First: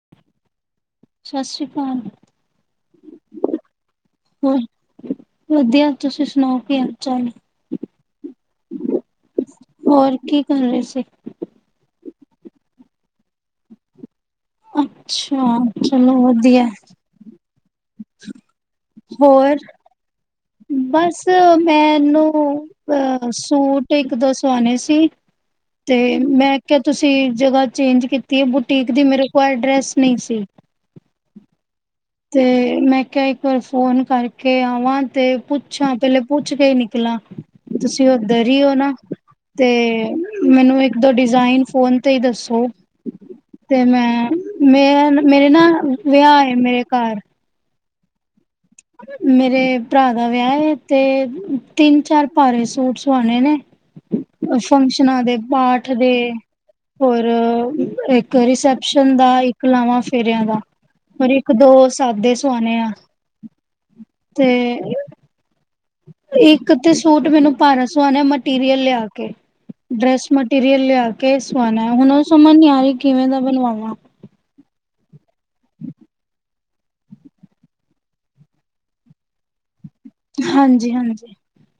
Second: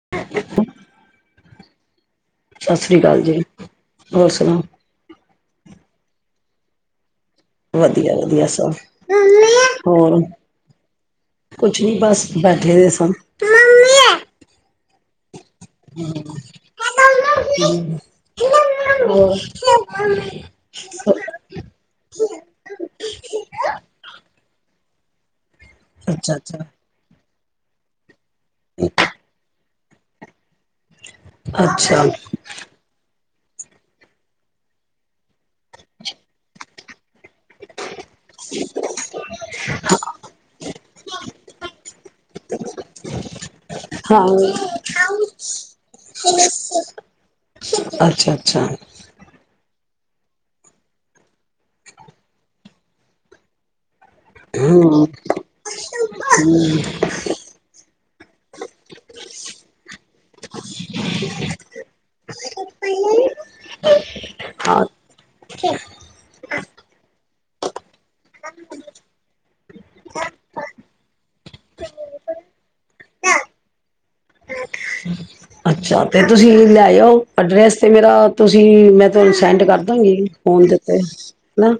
[unintelligible] ਸਤਿ ਸ੍ਰੀ ਅਕਾਲ। ਸਤਿ ਸ਼੍ਰੀ ਅਕਾਲ ਜੀ। ਹੋਰ ਹਾਂ, ਸੁਣਾਓ ਵਧੀਆ। ਤੁਸੀਂ ਸੁਣਾਓ, ਕੀ ਹਾਲ - ਚਾਲ? ਵਧੀਆ- ਵਧੀਆ, ਸਭ। ਹੋਰ, ਕੀ ਕਰ ਰਹੇ ਸੀ ਕੁਛ ਨੀ ਬਸ। ਬੈਠੇ ਦੇ ਸਾਂ। ਅੱਛਾ ਹਾਂ ਚਲੋ ਵਧੀਆ ਹਮ ਹੋਰ ਬਸ ਮੈਨੂੰ ਅਹ ਸੂਟ ਇੱਕ ਦੋ ਸੋਣੇ ਸੀ ਤੇ ਅੱਛਾ ਮੈਂ ਅੱਛਾ ਕਿਹਾ ਤੁਸੀਂ ਜਗ੍ਹਾ ਚੇਂਜ ਕੀਤੀ ਅਤੇ ਬੁਟੀਕ ਦੀ ਮੇਰੇ ਕੋਲ ਐਡਰੈੱਸ ਨੀ ਸੀ ਅੱ ਤੇ ਮੈਂ ਕਿਹਾ ਫੋਨ ਕਰਕੇ ਆਵਾਂ ਤੇ ਪੁੱਛਾਂ ਪਹਿਲੇ ਪੁੱਛ ਕੇ ਹੀ ਨਿਕਲਾਂ ਤੁਸੀਂ ਉੱਧਰ ਹੀ ਹੋ ਨਾ ਤੇ ਮੈਨੂੰ ਇੱਕ ਦੋ ਡਿਜ਼ਾਇਨ ਫੋਨ ਤੇ ਹੀ ਦੱਸੋ ਤੇ ਮੈਂ ਹਾਂ ਮੇ ਮੇਰੇ ਨਾ ਵਿਆਹ ਆਏ ਮੇਰੇ ਘਰ ਅੱਛਾ ਅੱਛਾ ਮੇਰੇ ਭਰਾ ਦਾ ਵਿਆਹ ਤੇ ਤਿੰਨ ਚਾਰ ਭਾਰੇ ਸੂਟ ਸਵਾਣੇ ਨੇ ਹਮ ਫੰਕਸ਼ਨਾਂ ਦੇ ਪਾਠ ਦੇ ਹੋਰ ਇੱਕ ਇੱਕ ਰਿਸੈਪਸ਼ਨ ਦਾ ਇੱਕ ਲਾਵਾਂ ਫੇਰਿਆਂ ਦਾ ਪਰ ਇੱਕ ਦੋ ਸਾਦੇ ਸਆਣੇ ਆ ਤੇ ਹਾਂ ਇੱਕ ਤੇ ਸੂਟ ਮੈਨੂੰ ਪਾਰਸ ਸੋਹਣੇ ਮਟੀਰੀਅਲ ਲਿਆ ਕੇ ਡਰੈਸ ਮਟੀਰੀਅਲ ਲਿਆ ਕੇ ਸਵਾਉਣਾ ਹੁਣ ਸਮਝ ਨਹੀਂ ਆ ਰਹੀ ਕਿਵੇਂ ਦਾ ਬਣਵਾਵਾਂ ਅੱਛਾ ਤੇ ਤੁਸੀਂ ਲੈਇਓ ਅਡਰੈਸ ਤੇ ਮੇਰਾ ਤੁਸੀਂ ਮੈਂ ਤੁਹਾਨੂੰ ਸੈਂਡ ਕਰ ਾਂਗੀ ਫਨ ਹਾਂਜੀ ਦਿੱਤੇ ਹਾਂਜੀ ਹਨਾ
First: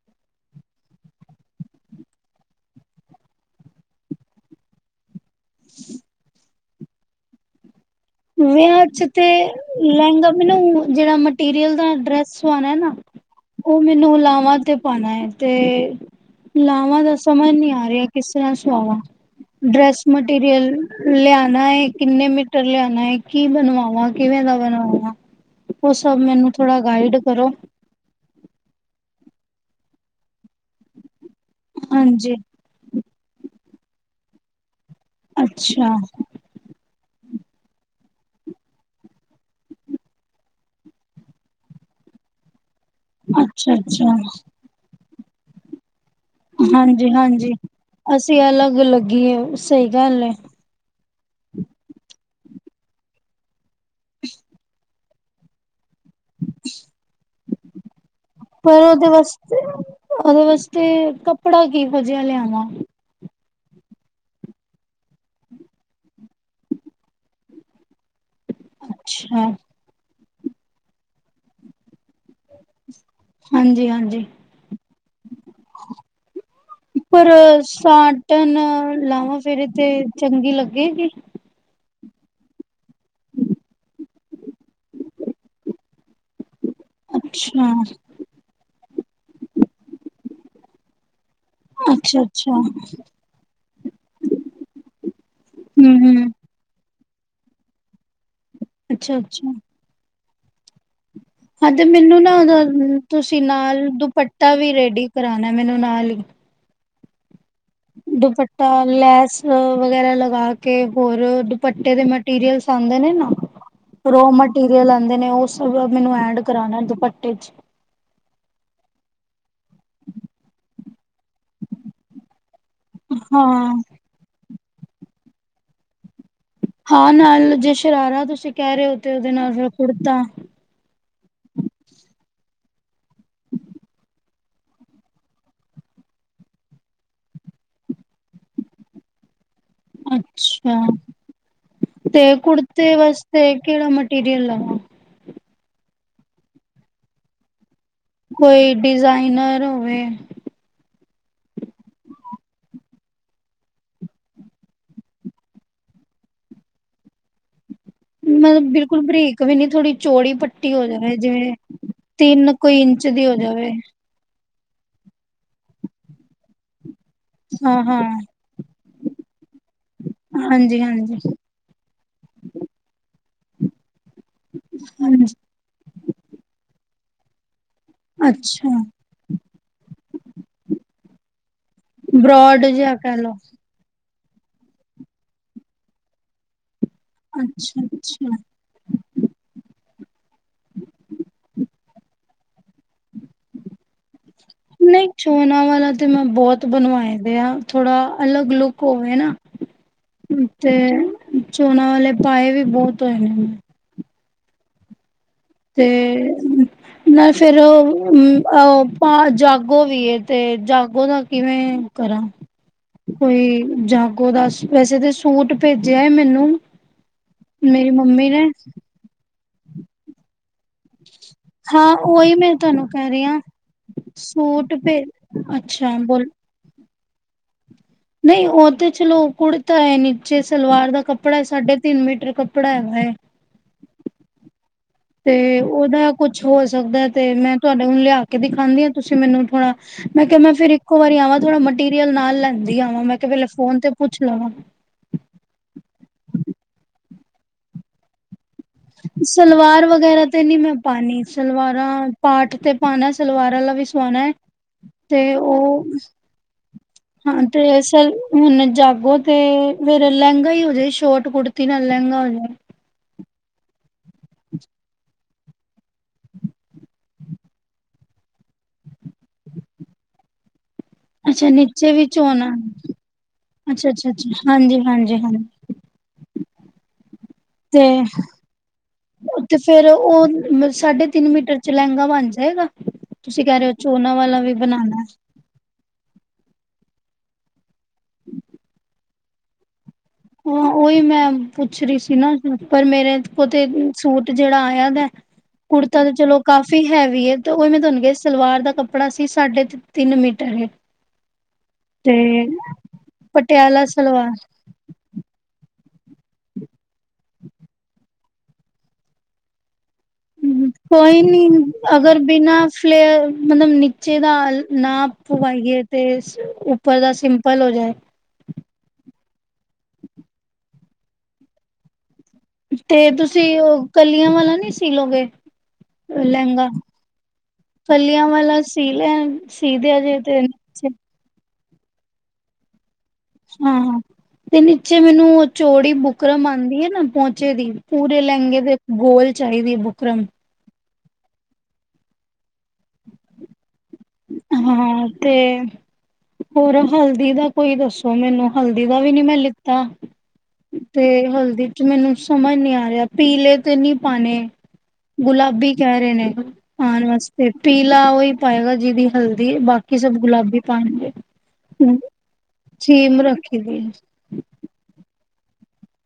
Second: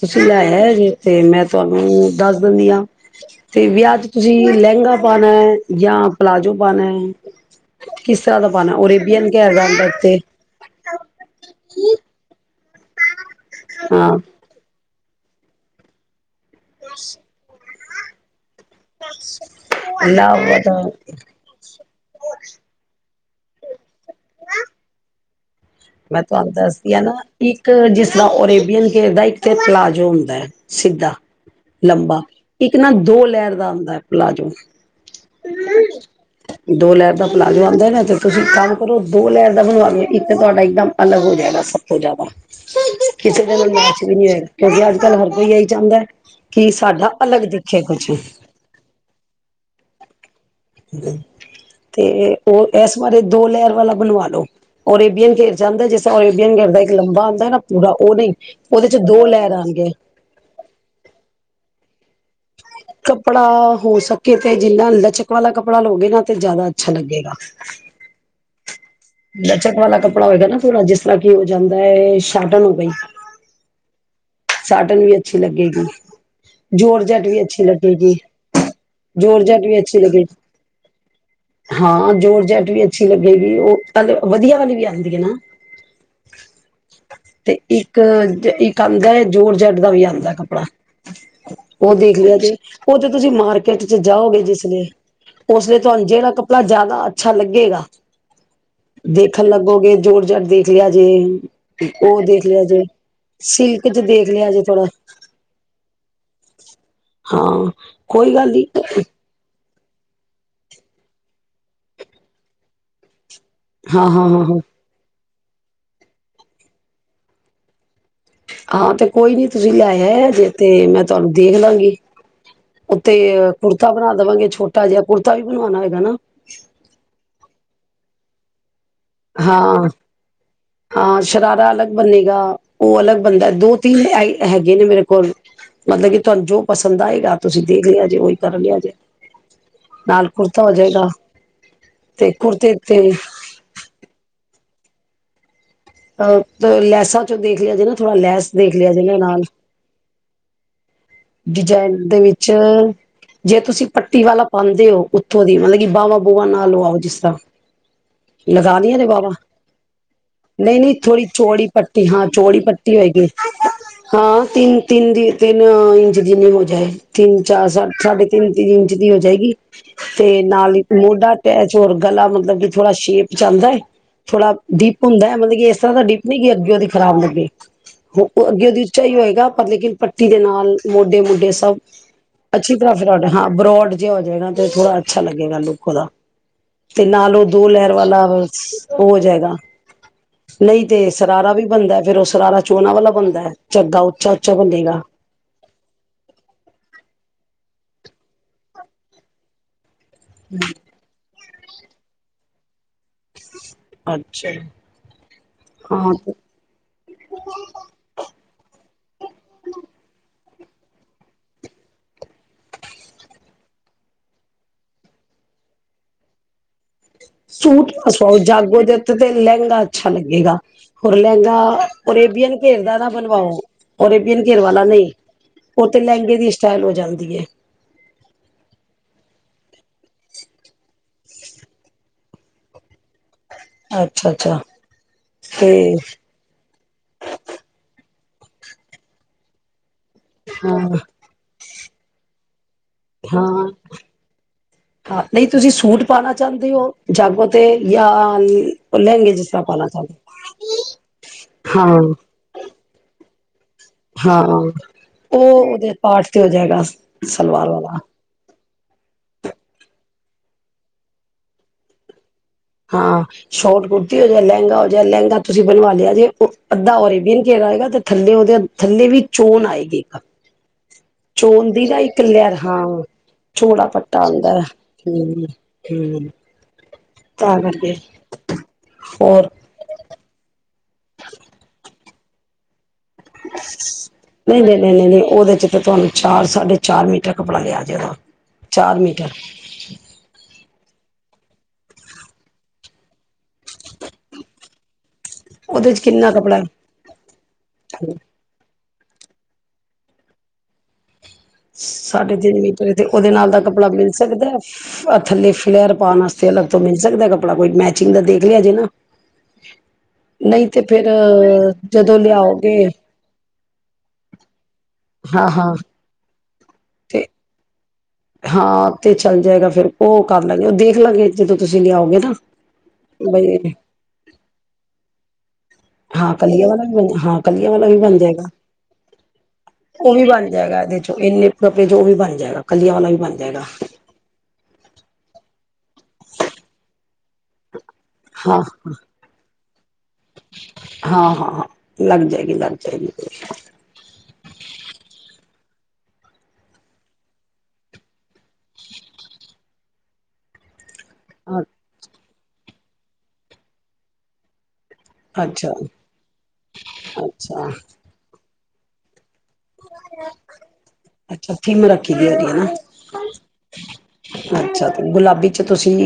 ਤੁਸੀਂ ਲੈਆ ਜੇ ਤੇ ਮੈਂ ਤੁਹਾਨੂੰ ਦੱਸ ਦਿੰਦੀ ਹ ਤੇ ਵਿਆਹ ਚ ਤੁਸੀਂ ਲਹਿੰਗਾ ਪਾ ਹੈ ਜਾਂ ਪਲਾਜ਼ੋ ਬਣਾ ਵਿਆਹ ਚ ਤੇ ਤੇ ਲਹਿੰਗਾ ਮੈਨੂੰ ਜਿਹੜਾ ਮਟੀਰੀਅਲ ਦਾ ਡਰੈਸ ਸਣਾ ਨਾ ਉਹ ਮੈਨੂੰ ਹਾਂ। ਲਾਵਾਂ ਤੇ ਪਣਾ ਹੈ ਤੇ ਲਾਵਾਂ ਦਾ ਸਮਾਂ ਨਹੀਂੀ ਆਇਆ [unintelligible] ਕਿਸ [unintelligible] ਸਵਾਵਾ, ਡਰੈਸ ਨਾ ਉਹ ਮਟੀਰੀਅਲ ਤਾਂ ਲਿਆਣਾ ਹੈ ਕਿੰਨੇ ਮੀਟਰ ਲਿਆਣ ਹਾਏ ਕੀ ਬਣਵਾਵਾਂ ਕਿਵੇਂ ਦਾ ਬਣਵਾਵਾਂ? ਉਹ ਸਭ ਮੈਂ ਮੈਨੂੰ ਤੁਹਾਨੂੰ ਥੋੜਾ ਦੱਸਦੀ ਹਾਂ ਨਾ ਗਾਈਡ ਕਰੋ ਇੱਕ ਜਿਸਦਾ [unintelligible] [unintelligible] ਦਾ ਇੱਕ ਤੇ ਪਲਾਜੋ ਹੁੰਦਾ ਹੈ ਸਿੱਧਾ। ਲੰਬਾ ਹਾਂਜੀ ਇੱਕ ਨਾ ਦੋ ਲਹਿਰ ਦਾ ਆਂਦ ਪਲਾਜੋ ਅੱਛਾ। ਦੋ ਲਹਿਰ ਦਾ ਪਲਾਜੋ ਆਂਦਾ ਏ ਨਾ, ਤੇ ਤੁਸੀ ਇੱਕ ਕੰਮ ਕਰੋ ਦੋ ਲਹਿਰ ਦਾ ਬਣਵਾ ਲਓ ਇੱਕ ਤੇ ਤੁਹਾਡਾ ਨਾ ਅਲੱਗ ਹੋ ਜਾਏਗਾ ਸਭ ਤੋ ਜਿਆਦਾ। ਕਿਸੇ ਦੇ ਅੱਛਾ ਦਿਮਾਗ ਚ ਅੱਛਾ ਵੀ ਨਹੀਂ ਹੋਏਗਾ [unintelligible] ਅੱਜ ਕੱਲ ਹਰ ਕੋਈ ਇਹੀ ਚਾਂਦਾ। ਹਾਂਜੀ-ਹਾਂਜੀ, ਅਸੀ ਅਲੱਗ ਲੱਗੀਏ, ਸਹੀ ਗੱਲ ਐ। ਤੇ ਉਹ ਇਸ ਬਾਰੇ ਦੋ ਲਹਿਰ ਵਾਲਾ ਬਨਵਾ ਲਓ ਅਰੇਬਿਯਨ [unintelligible] ਜਾਂਦਾ ਹੈ ਜਿਸ [unintelligible] ਸੋ ਅਰੇਬੀਯਨ ਕਰਦਾ ਇਕ ਲੰਬਾ ਆਂਦਾ ਨਾ ਪੂਰਾ ਉਹ ਨੀ ਪਰ ਉਹਦੇ ਚ ਦੋ ਲਹਿਰ ਵਾਸਤੇ ਆਣਗੇ। ਉਹਦੇ ਵਾਸਤੇ ਕੱਪੜਾ [inaudible] ਲਿਆਵਾਂ ੜਾ ਹੋ ਸਕੇ ਤੇ ਜਿੰਹਨਾ ਲਚਕ ਵਾਲਾ ਕੱਪੜਾ ਲਓਗੇ ਨਾ ਤੇ ਜਿਆਦਾ ਅੱਛਾ ਲੱਗੇਗਾ। ਅੱਛਾ ਲਚਕ ਵਾਲਾ ਕਪ੍ ਪੜਾ ਹੋਏਗਾ ਨਾ ਥੋੜਾ ਜਿਸ ਤਰ੍ਹਾਂ ਕੀ ਹੋ ਜਾਂਦਾ ਏ ਸਾਟਨ ਹੋ ਗਈ ਹਾਂਜੀ ਹਾਂਜੀ ਸਾਟਨ ਵੀ ਅੱਛੀ ਲੱਗੇਗੀ, ਜ਼ੋਰਜੱਟ ਪਰ ਵੀ ਅੱਛੀ ਲੱਗੇਗੀ ਸਾਟਨ ਲਾਵਾਂ ਜ਼ੋਰਜਟ ਫੇਰੇ ਵੀ ਤੇ ਅੱਛੀ ਲੱਗੇਗੀ। ਚੰਗੀ ਲੱਗੇਗੀ ਹਾਂ ਜੋੋਰਜੱਟ ਵੀ ਅ ਛੀ ਲੱਗੇਗੀ ਉਹ [unintelligible] ਵਧੀਆ ਵਾਲੀ ਵੀ ਆਂਦੀ ਹੈ ਨਾ। ਤੇ ਅੱਛਾ ਇੱਕ ਜ ਇ ਇਕ ਆਂਦਾ ਹੈ ਜੋਰਜੱਟ ਦਾ ਵੀ ਆਂਦਾ ਹੈ ਕੱਪੜਾ। ਉਹ ਦੇਖ ਅੱਛਾ ਲਿਆ ਅੱਛਾ ਜੇ, ਉਹ ਤੇ ਤੁਸੀ ਮਾਰਕੀਟ ਚ ਜਾਓਗੇ ਜਿਸਲੇ, ਓਸਦੇ ਹੂੰ ਤੁਹਾਨੂੰ ਹੂੰ ਜਿਹੜਾ ਕੱਪੜਾ ਜਿਆਦਾ ਅ ਅੱਛਾ ਲੱਗੇਗਾ। ਅੱਛਾ ਦੇਖਣ ਅੱਛਾ ਲੱਗੋਗੇ ਜੋਰਜਟ ਦੇਖ ਲਿਆ। ਜੇ ਹਾਂ ਤੇ ਮੈਨੂੰ ਉਹ ਨਾ ਦੇਖ ਉਹਦਾ ਲਿਆ ਜੇ ਨ ਤੁਸੀ ਨਾਲ ਸਿਲਕ ਚ ਦੇਖ ਲਿਆ ਦੁਪੱਟਾ ਜੇ ਵੀ ਥੋੜਾ ਰੇਡੀ ਕਰਾਉਨਾ ਹੈ ਮੈਨੂੰ ਨਾਲ ਹੀ। ਹਾਂ ਕੋਈ ਗੱਲ ਨੀ। ਦੁਪੱਟਾ ਲੈਸ ਵਗੈਰਾ ਲਗਾ ਕੇ ਹੋਰ ਦੁਪੱਟੇ ਦੇ ਮਟੀਰੀਅਲਸ ਆਉਂਦੇ ਨੇ ਨਾ। ਹਾਂ ਹਾਂ ਰੋ ਹਾਂ ਹਾਂ ਮਟੀਰੀਅਲ ਆਉਂਦੇ ਨੇ ਉਹ। ਸ ਮੈਨੂੰ ਐਡ ਕਰਾਣਾ ਦੁਪੱਟੇ ਚ। ਹਾਂ ਤੇ ਕੋਈ ਨੀ ਤੁਸੀਂ ਲੈਆਜੇ ਤੇ ਮੈਂ ਤੁਹਾਨੂੰ ਦੇਖ ਲਾਂਗੀ ਉੱਤੇ ਹਾਂ ਕੁੜਤਾ ਬਣਾ ਦੇਵਾਂਗੇ ਛੋਟੇ ਤਾਜ਼ਾ ਕੁੜਤਾ ਵੀ ਬਣਵਾਉਣਾ ਹੈਗਾ ਨਾ। ਹਾਂ ਨਾਲ ਜੇ ਸ਼ਰਾਰਾ ਤੁਸੀਂ ਕਹਿ ਰਹੇ ਹੋ। ਤੇ ਉਹਦੇ ਨਾਲ ਫੇਰ ਹਾਂ ਕੁੜਤਾ ਹਾਂ ਸ਼ਰਾਰਾ ਅਲੱਗ ਬਣੇੇਗਾ ਉਹ ਅਲੱਗ ਬਣਦਾ ਦੋ ਤਿੰਨ ਹੈਗੇ ਨੇ ਮੇਰੇ ਕੋਲ ਮਤਲਬ ਕਿ ਤੁਹਾਨੂੰ ਜੋ ਪਸੰਦ ਆਏਗਾ ਤੁਸੀਂ ਦੇਖ ਲਿਆ ਜੇ ਉਹੀ ਕਰ ਲਿਆ ਜੇ। ਨਾਲ ਕੁੜਤਾ ਹੋ ਅੱਛਾ ਜਾਏਗਾ ਤੇ ਕੁੜਤੇ ਵਾਸਤੇ ਕਿਹੜਾ ਮਟੀਰੀਅਲ ਲੈਣਾ? ਅਹ ਲੈਸਾ ਚੋਂ ਦੇਖ ਲਿਆ ਜ ਕੋਈ ਡਿਜ਼ਾਇਨਰ ਹੋਵੇ। ਡਿਜ਼ਾਇਨ ਦੇ ਵਿੱਚ ਜੇ ਤੁਸੀਂ ਪੱਟੀ ਵਾਲਾ ਪਾਉਦੇ ਹੋ ਉੱਥੋਂ ਦੀ ਮਤਲਬ ਕਿ ਬਾਹਵਾਂ ਬੂਵਾਂ ਨਾਲ ਲ ਆਓ ਜਿਸ ਤਰਾਂ। ਮਤਲਬ ਬਿਲਕੁਲ ਬਰੀਕ ਵੀ ਨੀ ਥੋੜ੍ਹੀ ਚੋੜੀ ਪੱਟੀ ਨਹੀਂ ਹੋ ਨਹੀਂ ਜਾਵੇ ਥੋੜ੍ਹੀ ਜਿਵੇਂ ਚੌੜੀ ਪੱਟੀ ਹਾਂ ਤਿੰਨ ਚੌੜੀ ਕੁਈ ਇੰਚ ਦੀ ਹੋ ਜਾਵੇ। ਤਿੰਨ - ਤਿੰਨ ਦੀ ਤਿੰਨ ਸਧ ਨਹੀਂ ਹੋ ਜਾਏ। ਤਿੰਨ ਚਾਰ ਹਾਂ ਹਾਂ ਸਾਢੇ ਤਿੰਨ- ਤਿੰਨ ਇੰਚ ਦੀ ਹੋ ਜਾਏਗੀ ਤੇ ਨਾਲ ਹਾਂਜੀ ਹੀ ਹਾਂਜੀ ਮੋਢਾ ਅਟੈਚ ਹੋਰ ਗਲਾ ਮਤਲਬ ਕਿ ਥੋੜਾ ਸ਼ੇਪ ਚੱਲਦਾ। ਥੋੜਾ ਡੀਪ ਹੁੰਦਾ ਹਾਂਜੀ ਹੈ- ਮਤਲਬ ਇਸ ਤਰ੍ਹਾਂ ਦਾ ਡੀਪ। ਨਹੀਂ ਗ ਅੱਗੇ ਉਹਦੀ ਖ਼ਰਾਬ ਲੱਗੇ। ਅੱਗੇ ਅੱਛਾ ਉਹਦੀ ਉੱਚਾ ਹੀ ਹੋਏਗਾ ਪਰ ਲੇਕਿਨ ਪੱਟੀ ਦੇ ਨਾਲ। ਮੋਢੇ -ਮੋਢੇ ਸਭ ਬਰੋਡ ਅੱਛੀ ਤਰ੍ਹਾਂ ਜਿਹਾ ਕਹਿ ਫਿਰ ਲਓ ਹਾਂ ਬਰੋਡ। ਜੇ ਹੋ ਜਾਏਗਾ ਤੇ ਥੋੜਾ ਅੱਛਾ ਲੱਗੇਗਾ ਲੁੱਕ ਉਹਦਾ। ਤੇ ਨਾਲ ਉਹ ਦੋ ਅੱਛਾ ਲਹਿਰ ਵਾਲਾ ਅੱਛਾ ਹੋ ਜਾਏਗਾ। ਨਹੀਂ ਤੇ ਸਰਾਰਾ ਵੀ ਬਣਦਾ ਫੇਿਰ ਉਸ ਸਰਾਰਾ ਚੋਨਾ ਵਾਲਾ ਬਣਦਾ ਹੈ ਝੱਗਾ ਉੱਚਾ ਉੱਚਾ ਬਣੇੇਗਾ। ਨਹੀਂ ਚੋਨਾ ਵਾਲਾ ਤੇ ਮੈਂ ਬਹੁਤ ਬਣਵਾਏ ਦੇ ਆ ਥੋੜਾ ਅਲੱਗ ਲੁੱਕ ਹੋਵੇ ਨਾ। ਤੇ ਚੋਨਾ ਵਾਲੇ ਪਾਏ ਵੀ ਬਹੁਤ ਤ ਹੈ ਸੇ ਤੇ ਨਾਲ ਫੇਿਰ ਉਹ ਹਮ [unintelligible] ਹਾਂ ਜਾਗੋ ਵੀ ਏ ਤੇ ਜਾਗੋ ਦਾ ਕਿਵੇਂ ਕਰਾਂ ਕੋਈ ਜਾਗੋ ਦਾ ਵੈਸੇ ਤੇ ਸੂਟ ਭੇਜਿਆ ਮੈਨੂੰ ਮੇਰੀ ਸੂਟ ਸੌ ਮੰਮੀ ਨੇ ਜਾਗੋ [unintelligible] ਲਹਿੰਗਾ ਅੱਛਾ ਲੱਗੇਗਾ ਹੋਰ ਲਹਿੰਗਾ ਹਾਂ ਉਹੀ ਮੈਂ ਓਰੇਬੀਅਨ ਘੇਰ ਤੁਹਾਨੂੰ ਦਾ ਨਾ ਕਹਿ ਰਹੀ ਹਾਂ ਬਣਵਾਓ ਓਰੇਬੀਅਨ ਘੇਰ ਸੂਟ ਵਾਲਾ ਭੇ ਨਹੀਂ ਉਹ ਅੱਛਾ ਤੇ ਬੋਲ ਲਹਿੰਗੇ ਦੀ ਸਟਾਈਲ ਹੋ ਜਾਂਦੀ [unintelligible] ਨਹੀਂ ਉਹ ਤੇ ਚਲੋ ਕੁੜਤਾ ਹੈ ਨੀਚੇ ਸਲਵਾਰ ਦਾ ਕੱਪੜਾ ਸਾਢੇ ਤਿੰਨ ਮੀਟਰ ਕੱਪੜਾ ਹੈਗਾ ਹੈ ਅੱਛਾ ਅੱਛਾ। ਤੇ ਉਹਦਾ ਕੁਛ ਹੋ ਸਕਦਾ ਤੇ ਮੈਂ [unintelligible] ਕੇ [unintelligible] ਤੁਸੀਂ ਮੈਨੂੰ ਥੋੜਾ ਮੈਂ ਕਿਹਾ ਮੈਂ ਫੇਿਰ ਹਾਂ। ਇੱਕੋ ਵਾਰੀ ਆਵਾਂ ਥੋੜਾ [unintelligible] ਵਧੀਆ ਹੁਣ ਮੈਂ [unintelligible] ਵੇਲੇ ਹਾਂ ਫੋਨ ਤੇ ਪੁੱਛ ਲਵਾਂ ਪਾਣਾ ਚਾਹੁੰਦੇ ਹੋ ਜਾਗੋ ਤੇ ਯਾ ਸਲਵਾਰ ਵਗੈਰਾ ਤੇ ਨਹੀਂ ਮੈਂ ਪਾਣੀ ਹੋ? ਸਲਵਾਰਾਂ ਹਾਂ ਪਾਠ ਤੇ ਪਾਣਾ ਸਲਵਾਰਾਂ [unintelligible] ਸੋਣਾ ਹਾਂ ਤੇ ਉਹ ਉਹਦੇ ਪਾਠ ਤੇ ਹੋ ਜਾਏਗਾ ਹਾਂ ਸਲਵਾਰ ਤੇ ਵਾਲਾ ਸਰ ਹੁਣੇ [unintelligible] ਓਹ ਤੇ ਫਿਰ ਲਹਿੰਗਾ ਹੀ ਹੋਜੇ ਸ਼ੋਰਟ ਕੁੜਤੀ ਨਾਲ ਲਹਿੰਗਾ ਹੋਜੇ ਹਾਂ ਸ਼ੋਰਟ ਕੁੜਤੀ ਹੋਜੇ ਲਹਿੰਗਾ ਹੋਜੇ ਲਹਿੰਗਾ ਤੁਸੀਂ ਬਣਵਾ ਲਿਆ ਜੇ ਉਹ ਅੱਧਾ ਓਰੇਬੀਅਨ ਘੇਰਾ ਆਏਗਾ ਤੇ ਥੱਲੇ ਉਹਦੇ ਥੱਲੇ ਵੀ ਚੋਣ ਆਏਗੀ ਅੱਛਾ ਚੋਣ ਦੀ ਨੀਚੇ ਨਾ ਵੀ ਇੱਕ ਚੋਣਾ ਲੈਰ ਹਾਂ ਚੌੜਾ ਅੱਛਾ ਅੱਛਾ ਪੱਟਾ ਅੱਛਾ ਹੁੰਦਾ ਹਾਂਜੀ ਹਾਂਜੀ ਹਾਂਜੀ ਹਮ ਤੇ ਹੋਰ ਤੇ ਫੇਰ ਉਹ ਸਾਢੇ ਤਿੰਨ ਮੀਟਰ ਚ ਲਹਿੰਗਾ ਬਣ ਜਾਏਗਾ ਤੁਸੀਂ ਕਹਿ ਰਹੇ ਹੋ ਚੋਨਾ ਵਾਲਾ ਵੀ ਨਹੀਂ ਨਹੀਂ ਨਹੀਂ ਬਣਾਣਾ ਨਹੀਂ ਨਹੀਂ ਉਹਦੇ ਚ ਤੇ ਤੁਵਾਨੁ ਚਾਰ ਸਾਢੇ ਚਾਰ ਮੀਟਰ ਕੱਪੜਾ ਲਿਆ ਕੇ ਨਾ ਚਾਰ ਮੀਟਰ ਹਾਂ ਓਹੀ ਮੈਂ ਪੁੱਛ ਰਹੀ ਸੀ ਨਾ ਪਰ ਮੇਰੇ ਓ ਤੇ ਸੂਟ ਜਿਹੜਾ ਆਇਆ ਦਾ ਉਹਦੇ ਚ ਕੁਰਤਾ ਤੇ ਕਿੰਨਾ ਚਲੋ ਕੱਪੜਾ ਕਾਫ਼ੀ ਹੈਵੀ ਏ ਤੇ ਉਹ ਮੈਂ ਤੁਹਾਨੂੰ ਕਿਹਾ ਸੀ ਸਲਵਾਰ ਦਾ ਕੱਪ ਕੱਪੜਾ ਸੀ ਸਾਢੇ ਤਿੰਨ ਮੀਟਰ ਤੇ ਸਾਢੇ ਤਿੰਨ ਮੀਟਰ ਤੇ ਉਹਦੇ ਨਾਲ ਦਾ ਪਟਿਆਲਾ ਕੱਪੜਾ ਮਿਲ ਸਲਵਾਰ ਸਕਦਾ ਹੈ ਥੱਲੇ [unintelligible] ਤੋਂ ਮਿਲ ਸਕਦਾ ਕੱਪੜਾ ਕੋਈ ਮੈਚਿੰਗ ਦਾ ਦੇਖ [unintelligible] ਨਹੀਂ ਤੇ ਫੇਰ ਕੋਈ ਨੀ ਜਦੋਂ ਅਗਰ ਬਿਨਾਂ ਲਿਆਓਗੇ ਫਲੇਅਰ ਮਤਲਬ ਨੀਚੇ ਦਾ ਨਾ ਹਾਂ ਹਾਂ ਪਾਈਏ ਤੇ ਉੱਪਰ ਦਾ ਤੇ ਸਿੰਪਲ ਹੋ ਜਾਏ ਹਾਂ ਤੇ ਚੱਲ ਜਾਏਗਾ ਫੇਰ ਉਹ ਕਰ ਲਗੇ ਉਹ ਦੇਖ ਲਾਂਗੇ ਜਦੋਂ ਤੁਸੀਂ ਲਿਆਓਗੇ ਤਾਂ, ਤੇ ਤੁਸੀਂ ਉਹ ਕਲੀਆਂ ਵਾਲਾ ਨਹੀਂ ਸੀਲੋਗੇ। ਹਾਂ ਕਲੀਆਂ ਵਾਲਾ ਵੀ ਬਣ ਹਾਂ ਕਲੀਆਂ ਵਾਲਾ ਵੀ ਬਣ ਕਲੀਆਂ ਜਾਏਗਾ ਵਾਲਾ ਸੀ ਲੈ ਸੀ ਦੇ ਉਹ ਅਜੇ ਵੀ ਤੇ ਬਣ ਜਾਏਗਾ ਇਹਦੇ ਚੋਂ ਇਨੇ ਕੱੜੇ ਜੋ ਵੀ ਬਣ ਜਾਏਗਾ, ਕੱਲੀਆਂ ਵਾਲਾ ਵੀ ਬਣ ਜਾਏਗਾ ਹਾਂ ਨਿ ਨੀਚੇ ਮੈਨੂੰ ਚੋੜੀ ਬੁਕਰਮ ਆਦੀ ਹੈ ਨਾ ਪਹੁੰਚ ਬੱਚੇ ਦੀ ਪੂਰੇ ਲਹਿੰਗੇ ਹਾਂ ਦੇ ਇੱਕ ਗੋਲ ਚਾਹੀਦੀ। ਬੁਕਰਮ, ਹਾਂ ਹਾਂ ਹਾਂ ਲੱਗ ਜਾਏਗੀ ਲੱਗ ਜਾਏਗੀ। ਹਾਂ ਤੇ ਹੋਰ ਹਲਦੀ ਦਾ ਕੋਈ ਦੱਸੋ ਮੈਨੂੰ ਹਲਦੀ ਦਾ ਵੀ ਲੀ ਤਾਂ, ਤੇ ਹਲਦੀ ਚ ਮੈਨੂੰ ਸਮਝ ਨਹੀਂ ਆ ਰਿਹਾ ਪੀਲੇ ਤੇ ਨਹੀਂ ਪਾਣੇ ਅੱਛਾ ਗੁਲਾਬੀ ਕਹਿ ਰਹੇ ਨੇ ਖਾਣ ਵਾਸਤੇ ਅੱਛਾ ਪੀਲਾ ਉਹੀ ਪਏਗਾ ਜੀਦੀ, ਦੀ ਬਾਕੀ ਸਭ ਗੁਲਾਬੀ ਪਾਣੀ ਅੱਛਾ ਥੀਮ ਰੱਖੀ ਦੀ ਉਹਦੀ ਹਨਾ ਸੀਮ ਰੱਖੀ ਦੀ ਅੱਛਾ ਤੇ ਗੁਲਾਬੀ ਚ ਤੁਸੀਂ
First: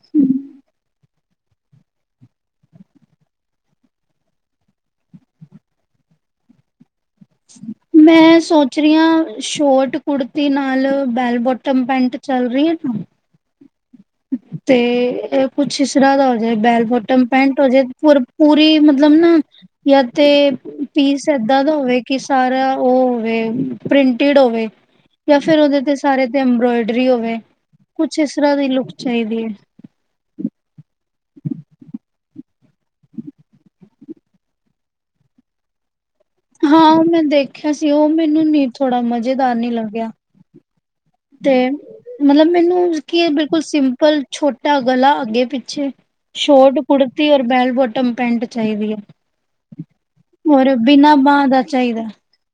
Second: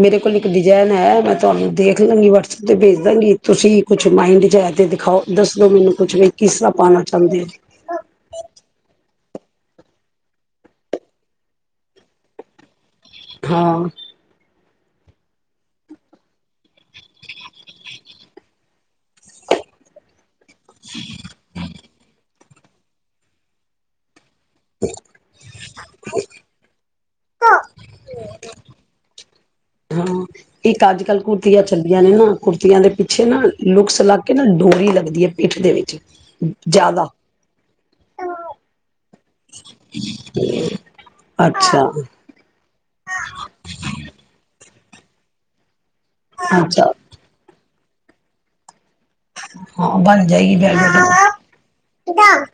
ਮੇਰੇ ਕੋਲ ਇੱਕ ਡਿਜਾਇਨ ਹੈ ਮਤਲਬ ਤੁਹਾਨੂੰ ਦੇਖ ਲਾਂਗੀ ਵਟਸਐਪ 'ਤੇ ਭੇਜ ਦਾਂਗੀ ਤੁਸੀਂ ਕੁਛ ਮਾਇਂਡ 'ਚ ਹੈ ਤੇ ਦਿਖਾਓ ਦੱਸ ਦਿਓ ਮੈਨੂੰ ਕੁਛ ਵੀ ਕਿਸ ਤਰ੍ਹਾਂ ਪਾਉਣਾ। ਚਾਹੁੰਦੇ ਹੋ ਮੈਂ ਸੋਚ ਰਹੀ ਹਾਂ। ਸ਼ੋਟ ਕੁੜਤੀ ਨਾਲ ਬੈਲ ਬੋਟਮ ਪੈਂਟ ਚੱਲ ਰਹੀ ਹੈ ਨਾ, ਹਾਂ, ਤੇ ਕੁਛ ਸਰਾ ਦਾ ਹੋ ਜਾਏ ਬੈਲ ਬੋਟਮ ਪੈਂਟ ਹੋ ਜਾਏ ਪੂਰੀ ਮਤਲਬ ਨਾ ਜਾਂ ਤੇ ਪੀਸ ਏਦਾਂ ਦਾ ਹੋਵੇ ਕਿ ਸਾਰਾ ਉਹ ਹੋਵੇ ਪ੍ਰਿੰਟ ਹੋਵੇ ਜਾਂ ਫੇਰ ਉਹਦੇ ਤੇ ਸਾਰੇ ਤੇ ਅਬਰੋਇਡ ਹੋਵੇ ਕੁਛ ਇਸ ਤਰ੍ਹਾਂ ਦੀ ਲੁ ਚਾਹੀਦੀ ਹੈ। ਹਾਂ, ਇੱਕ ਅੱਜ ਕੱਲ੍ਹ ਕੁੜਤੀਆਂ ਚੱਲੀਆਂ ਨੇ ਨਾ ਕੁੜਤੀਆਂ ਦੇ ਪਿੱਛੇ ਨਾ ਲੁਕਸ ਲੱਗ ਕੇ ਨਾ ਡੋਰੀ ਲੱਗਦੀ ਹੈ, ਪਿੱਠ ਦੇ ਵਿੱਚ ਹਾਂ ਉਹ ਜ਼ਿਆਦਾ ਮੈਂ ਦੇਖਿਆ ਸੀ, ਉਹ ਮੈਨੂੰ ਨ ਥੋੜ੍ਹਾ ਮਜ਼ੇਦਾਰ ਨੀ ਲੱਗਿਆ। ਤੇ ਅੱਛਾ ਮਤਲਬ ਮੈਨੂੰ ਕੀ ਬਿਲਕੁਲ ਸਿੰਪਲ ਛੋਟ ਤਾਂ ਗਲਾ ਅੱਗੇ ਪਿੱਛੇ ਸ਼ੋਰਟ ਅੱਛਾ ਕੁੜਤੀ ਔਰ ਬੈੱਲ਼ ਬੋਟ ਟਮ ਪੈਂਟ ਚਾਹੀਦੀ ਹੈ। ਹਾਂ ਬਣ ਜਾਏਗੀ ਔਰ ਬੈੱਲ਼ ਬਿਨਾਂ ਬਾਂਹ ਦਾ ਚਾਹੀਦਾ ਬੋਟਮ।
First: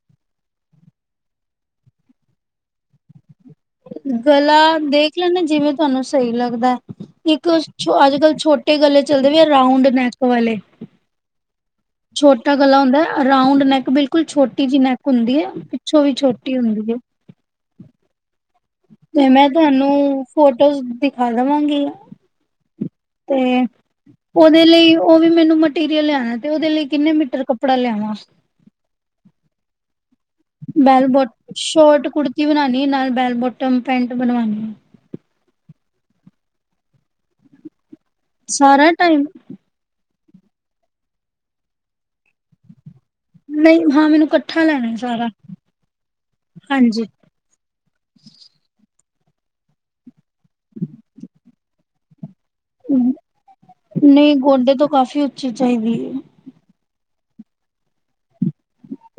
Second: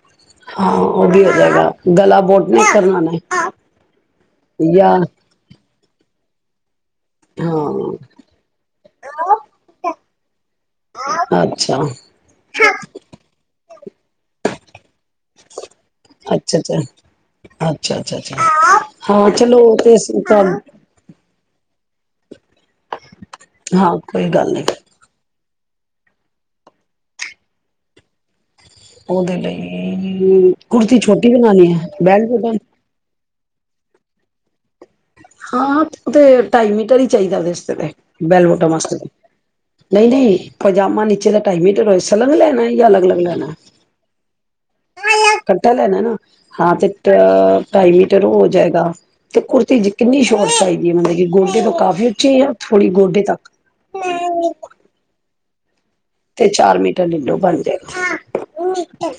ਹਾਂ ਉਹ ਵੀ ਹੋ ਜਾਏਗਾ, ਗਲਾ ਬੋਟ ਨੈਕ ਕਰ ਬਣਾਣਾ ਐ। ਗਲਾ ਦੇਖ ਲੈਂਨੇ ਜਿਵੇਂ ਤੁਹਾਨੂੰ ਸਹੀ ਲੱਗਦਾ। ਇੱਕ ਅੱਜ ਹਾਂ ਕੱਲ੍ਹ ਛੋਟੇ ਗੱਲੇ ਚੱਲ ਰੇ ਆ ਰਾਉਂਡ ਨੈਕ ਔ ਵਾਲੇ, ਅੱਛਾ ਛੋਟਾ ਗਲਾ ਹੁੰਦਾ ਰਾਉਂਡ ਨੈਕ। ਬਿਲਕੁਲ ਛੋਟੀ ਜਿਹੀ ਨੈਕ। ਹੁੰਦੀ ਹੈ ਪਿੱਛੋਂ ਵੀ ਛੋਟੀ ਹੁੰਦੀ ਹੈ। ਅੱਛਾ-ਅੱਛਾ, ਤੇ ਮੈਂ ਤੁਹਾਨੂੰ ਤਾਂ ਫੋਟੋਜ਼ ਦਿਖਾ ਦੇਵਾਂਗੀ। ਤੇ ਹਾਂ ਕੋਈ ਗੱਲ ਨੀ ਉਹਦੇ ਲਈ ਉਹ ਵੀ ਮੈਨੂੰ ਮਾਟੀਰਲ ਲਿਆਣਾ ਤੇ ਉਹਦੇ ਲਈ ਕਿੰਨੇ ਮੀਟਰ ਕੱਪੜਾ ਲਿਆਵਾ ਉਹਦੇ ਲਈ ਕੁੜਤੀ ਬੈਲਬੋਟ ਛੋਟੀ ਬਣਾਉਣੀ ਹੈ ਸ਼ੋਰਟ ਬੈਲ ਕੁੜਤੀ ਬੋਟਮ ਬਣਾਉਣੀ ਨਾਲ ਬੈਲਬੋਟ ਟਮ ਪੈਂਟ ਬਣਵਾਉਣੀ ਆ। ਹਾਂ ਔ ਤੇ ਢਾਈ ਮੀਟਰ ਹੀ ਚਾਹੀਦਾ ਉਹਦੇ ਤੇ ਬੈਲਮੋਟ ਸਾਰਾ ਵਾਸਤੇ, ਟਾਈਮ ਨਹੀਂ ਨਹੀਂ ਪਜਾਮਾ ਨੀਚੇ ਦਾ ਟਾਈ ਮੀਟਰ ਰੋਏ, ਸਲਗ ਲੈਣਾ ਈ, ਕੇ ਅਲੱਗ ਅਲੱਗ। ਲੈਣਾ, ਨਹੀਂ ਹਾਂ ਮੈਨੂੰ ਇਕੱਠਾ ਲੈਣਾ ਸਾਰਾ ਇਕੱਠਾ ਲੈਣਾ ਨਾ, ਹਾਂ ਤੇ ਹਾਂਜੀ ਔ ਢਾਈ ਮੀਟਰ ਉਹ ਹੋ ਜਾਏਗਾ। ਤੇ ਕੁੜਤੀ ਜੀ ਕਿੰਨੀ ਸ਼ੋਟ ਚਾਹੀਦੀ ਏ, ਮਤਲਬ ਗੋਡੇ ਤੋਂ ਕਾਫ਼ੀ ਉੱਚੀ ਹੈ। ਥੋੜੀ ਗੋਡੇ ਤੱਕ ਨਹੀਂ ਗੋਡੇ ਤੋਂ ਕਾਫ਼ੀ ਉੱਚੀ ਚਾਹੀਦੀ ਏ। ਤੇ ਚਾਰ ਮੀਟਰ ਲੈਲੋਂ ਬਣ ਜਾਏਗਾ।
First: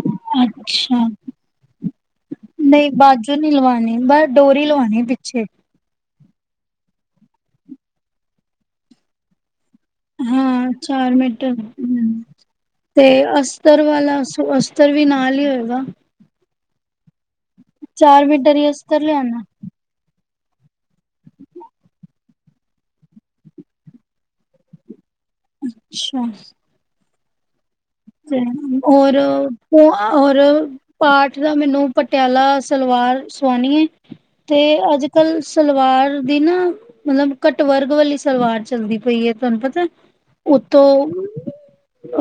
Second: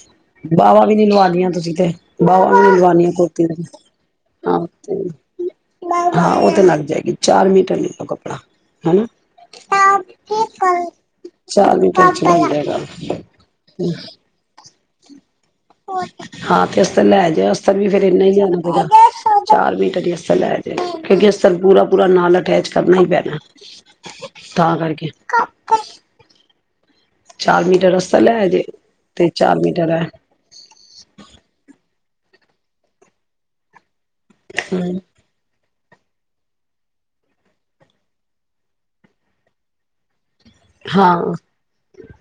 ਬਾਵਾ ਵੀ ਨੀ ਅੱਛਾ ਲਵਾਨੀਆਂ ਤੁਸੀਂ ਤੇ, ਬਾਵਾ ਵੀ ਨੀ ਨਹੀਂ ਲਵਾਨੀਆ ਬਾਜੂ ਕੁੜਤੀ ਨੀ ਦੀ ਲਵਾਣੀ ਬਸ ਹਾਂ ਡੋਰੀ ਲਵਾਣੀ ਪਿੱਛੇ ਔ ਤੇ ਲੱਗ ਜਾਏਗੀ, ਚਾਰ ਮੀਟਰ ਲਿਖ ਲੋ ਕੱਪੜਾ, ਹੈ ਨਾ ਹਾਂ ਚਾਰ ਮਿੰਟਰ ਚਾਰ ਮੀਟਰ ਚ ਲੱਗ ਜਾਏਗਾ ਤੇ ਅਸਤਰ ਵਾਲਾ ਸ ਉਤਰ ਵੀ ਨਾਲ ਹੀ ਦਾ ਹਾਂ ਤੇਸ ਤਾਂ ਲੈ ਤੇ ਅਸਤਰ ਵੀ ਫੇਿਰ ਇਨਾ ਹੀ ਮੀਟਰ ਜਾਣਾ ਪ ਅਸਤਰ ਲਿਆਣਾ। ਚਾਰ ਮਟ [inaudible] ਕਿਉਂਕਿ ਅ ਤਰ ਪੂਰਾ ਪੂਰਾ ਨਾਲ ਲ ਅਟੈਚ ਕਰਨਾ ਹੀ ਪੈਣਾ ਤਾਂ ਕਰਕੇ ਅੱਛਾ ਚਾਲ ਮ ਔਰ ਹੈ ਔਰ ਪਾਠ ਦਾ ਮੈਨੂੰ ਪਟਿਆਲਾ ਸਲਵਾਰ ਸਵਾਣੀ ਹੈ ਤੇ ਹਮ ਅੱਜ ਕੱਲ ਸਲਵਾਰ ਦੀ ਨਾ ਮਤਲਬ ਘੱਟ ਵਰਗ ਵਾਲੀ ਸਲਵਾਰ ਚੱਲਦੀ ਪਈ ਹੈ ਤੁਹਾਨੂੰ ਪਤਾ ਉਤੋਂ ਹਾਂ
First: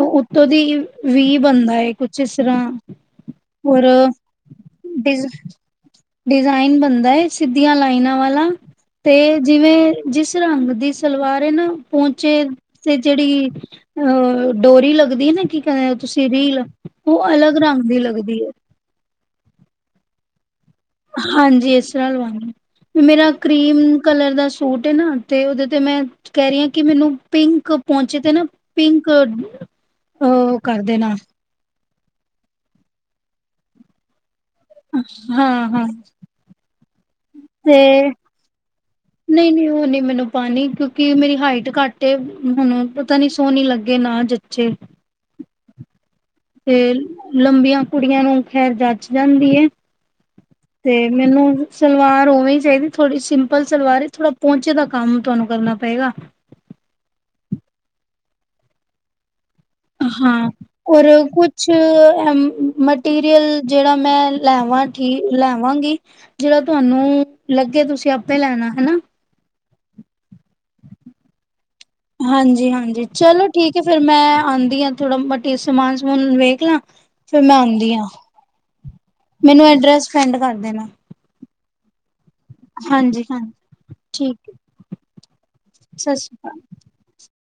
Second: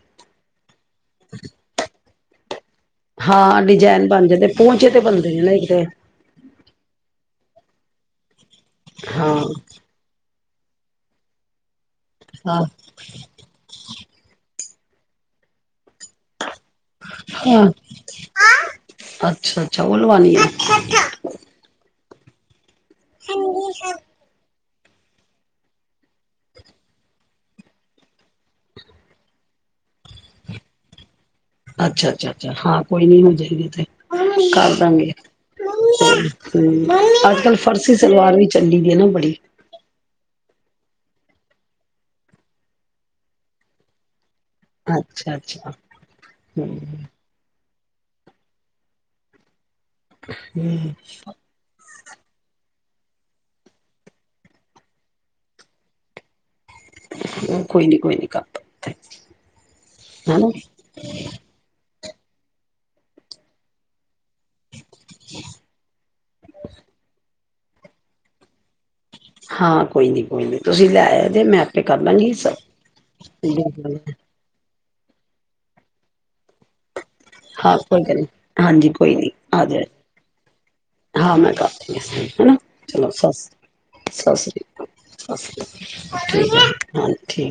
ਉ ਤੁਦੀ ਵੀ ਬੰਦਾ ਇੱਕ ਕੁਚਿਸਰਾ ਹਾਂ ਡਿਜਾਇਨ ਬਣ ਜਾਂਦੇ ਪਹੁੰਚੇ ਤੇ ਡਿਜ਼ ਬਣਦੇ ਨੇ ਨਾ ਇੱਕ ਤੇ ਡਿਜ਼ਾਇਨ ਬਣਦਾ ਹੈ ਸਿੱਧੀਆਂ ਲਾਈਨਾਂ ਵਾਲਾ ਤੇ ਹਾਂ ਜਿਵੇਂ ਜਿਸ ਰੰਗ ਦੀ ਸਲਵਾਰ ਨਾ ਪਹੁੰਚੇ ਹਾਂ ਤੇ ਜਿਹੜੀ ਅਹ ਡੋਰੀ ਲੱਗਦੀ ਵਧ ਨਾ ਕੀ ਕ ਤੁਸੀਂ ਰੀਲ ਉਹ ਅਲੱਗ ਹਾਂ ਰੰਗ ਦੀ ਲੱਗਦੀ ਹੈ ਚਾਲ ਵਣੀੀ ਆ ਚਾਲਵਾ ਮੇਰਾ ਕਰੀਮ ਕਲਰ ਦਾ ਸੂਟ ਨਾ ਤੇ ਉਹਦੇ ਤੇ ਮੈਂ ਕਹਿ ਰਹੀਾਂ ਕਿ ਮੈਨੂੰ ਪਿੰਕ ਪਹੁੰਚੇ ਤੇ ਨਾ ਪਿੰਕਹ ਕਰਦੇ ਨਾ ਅੱਛਾ ਅੱਛਾ ਅੱਛਾ ਹਾਂ ਕੋਈ ਨੀ ਹੋ ਜਾਏਗੀ ਉੱਥੇ ਕਰ ਦਾਂਗੇ ਹਾਂ ਹਾਂ ਹਮ ਅੱਜ ਕੱਲ੍ਹ ਤੇ ਫਰਸੀ ਸਲਵਾਰ ਵੀ ਚੱਲੀ ਦੀ ਹੈ ਨਾ ਬੜੀ ਨਹੀਂ ਨਹੀਂ ਉਹ ਨਹੀਂ ਮੈਨੂੰ ਪਾਣੀ ਕਿਉਂਕਿ ਮੇਰੀ ਹਾਈਟ ਘੱਟ ਏ ਹੁਣ ਪਤਾ ਨੀ ਸੋਹਣੀੀ ਲੱਗੇ ਨਾ ਜ ਅੱਛਾ ਅੱਛਾ ਹੂੰ ਤੇ ਲੰਬੀਆਂ ਕੁੜੀਆਂ ਨੂੰ ਖੈਰ ਜੱਚ ਜਾਂਦੀ ਹੂੰ, ਤੇ ਮੈਨੂੰ ਸਲਵਾਰ ਉਵੇਂ ਚਾਹੀਦੀ ਥੋੜੀ ਸਿੰਪਲ ਸਲਵਾਰ ਥੋੜਾ ਪਹੁੰਚੇ ਦਾ ਕੰਮ ਤੁਹਾਨੂੰ ਕਰਨਾ ਪਏਗਾ। ਕੋਈ ਨੀ ਕੋਈ ਨੀ ਕੰ ਹਾਂ ਔਰ ਕੁਛ, ਮਟੀਰੀਅਲ ਜਿਹੜਾ ਮੈਂ ਲੈਵਾਂ ਠੀ ਲੈਵਾਂਗੀ ਜਿਹੜਾ ਤੁਹਾਨੂੰ ਲੱਗੇ ਤੁਸੀਂ ਆਪੇ ਲੈਣਾ ਹਨਾ। ਹਾਂ ਕੋਈ ਨਹੀਂ ਕੋਈ ਨੀ ਤੁਸੀਂ ਲੈ ਆ ਤੇ ਮੈਂ ਆਪੇ ਕਰ ਲਾਂਗੀ ਸਭ ਹਾਂਜੀ-ਹਾਂਜੀ ਚਲੋ ਠੀਕ ਹੈ ਫਿਰ ਮੈਂ ਆਂਦੀ ਹਾਂ ਥੋੜਾ ਬਹੁਟੇ ਸਮਾਨ ਸਮਾਨ ਵੇਖ ਨ ਫਿਰ ਮੈਂ ਹਾਂ ਆਉਂਦੀ, ਕੋਈ ਆ ਗੱਲ ਨੀ ਹਾਂਜੀ ਕੋਈ ਨੀ ਆ ਮੈਨੂੰ ਜਾਇਓ। ਐਡਰੈਸ ਸੈਂਡ ਕਰ ਦੇਣਾ। ਇਸ ਹੈ ਨਾ ਚਲੋ ਹਾਂਜੀ-ਹਾਂਜੀ ਸਤਿ ਠੀਕ ਹੈ ਸ਼੍ਰੀ ਅਕਾਲ ਸਤਿ ਸ਼੍ਰੀ ਅਕਾਲ ਸਤਿ ਸ਼੍ਰੀ ਅਕਾਲ ਠੀਕ ਹਾਂਜੀ ਠੀਕ।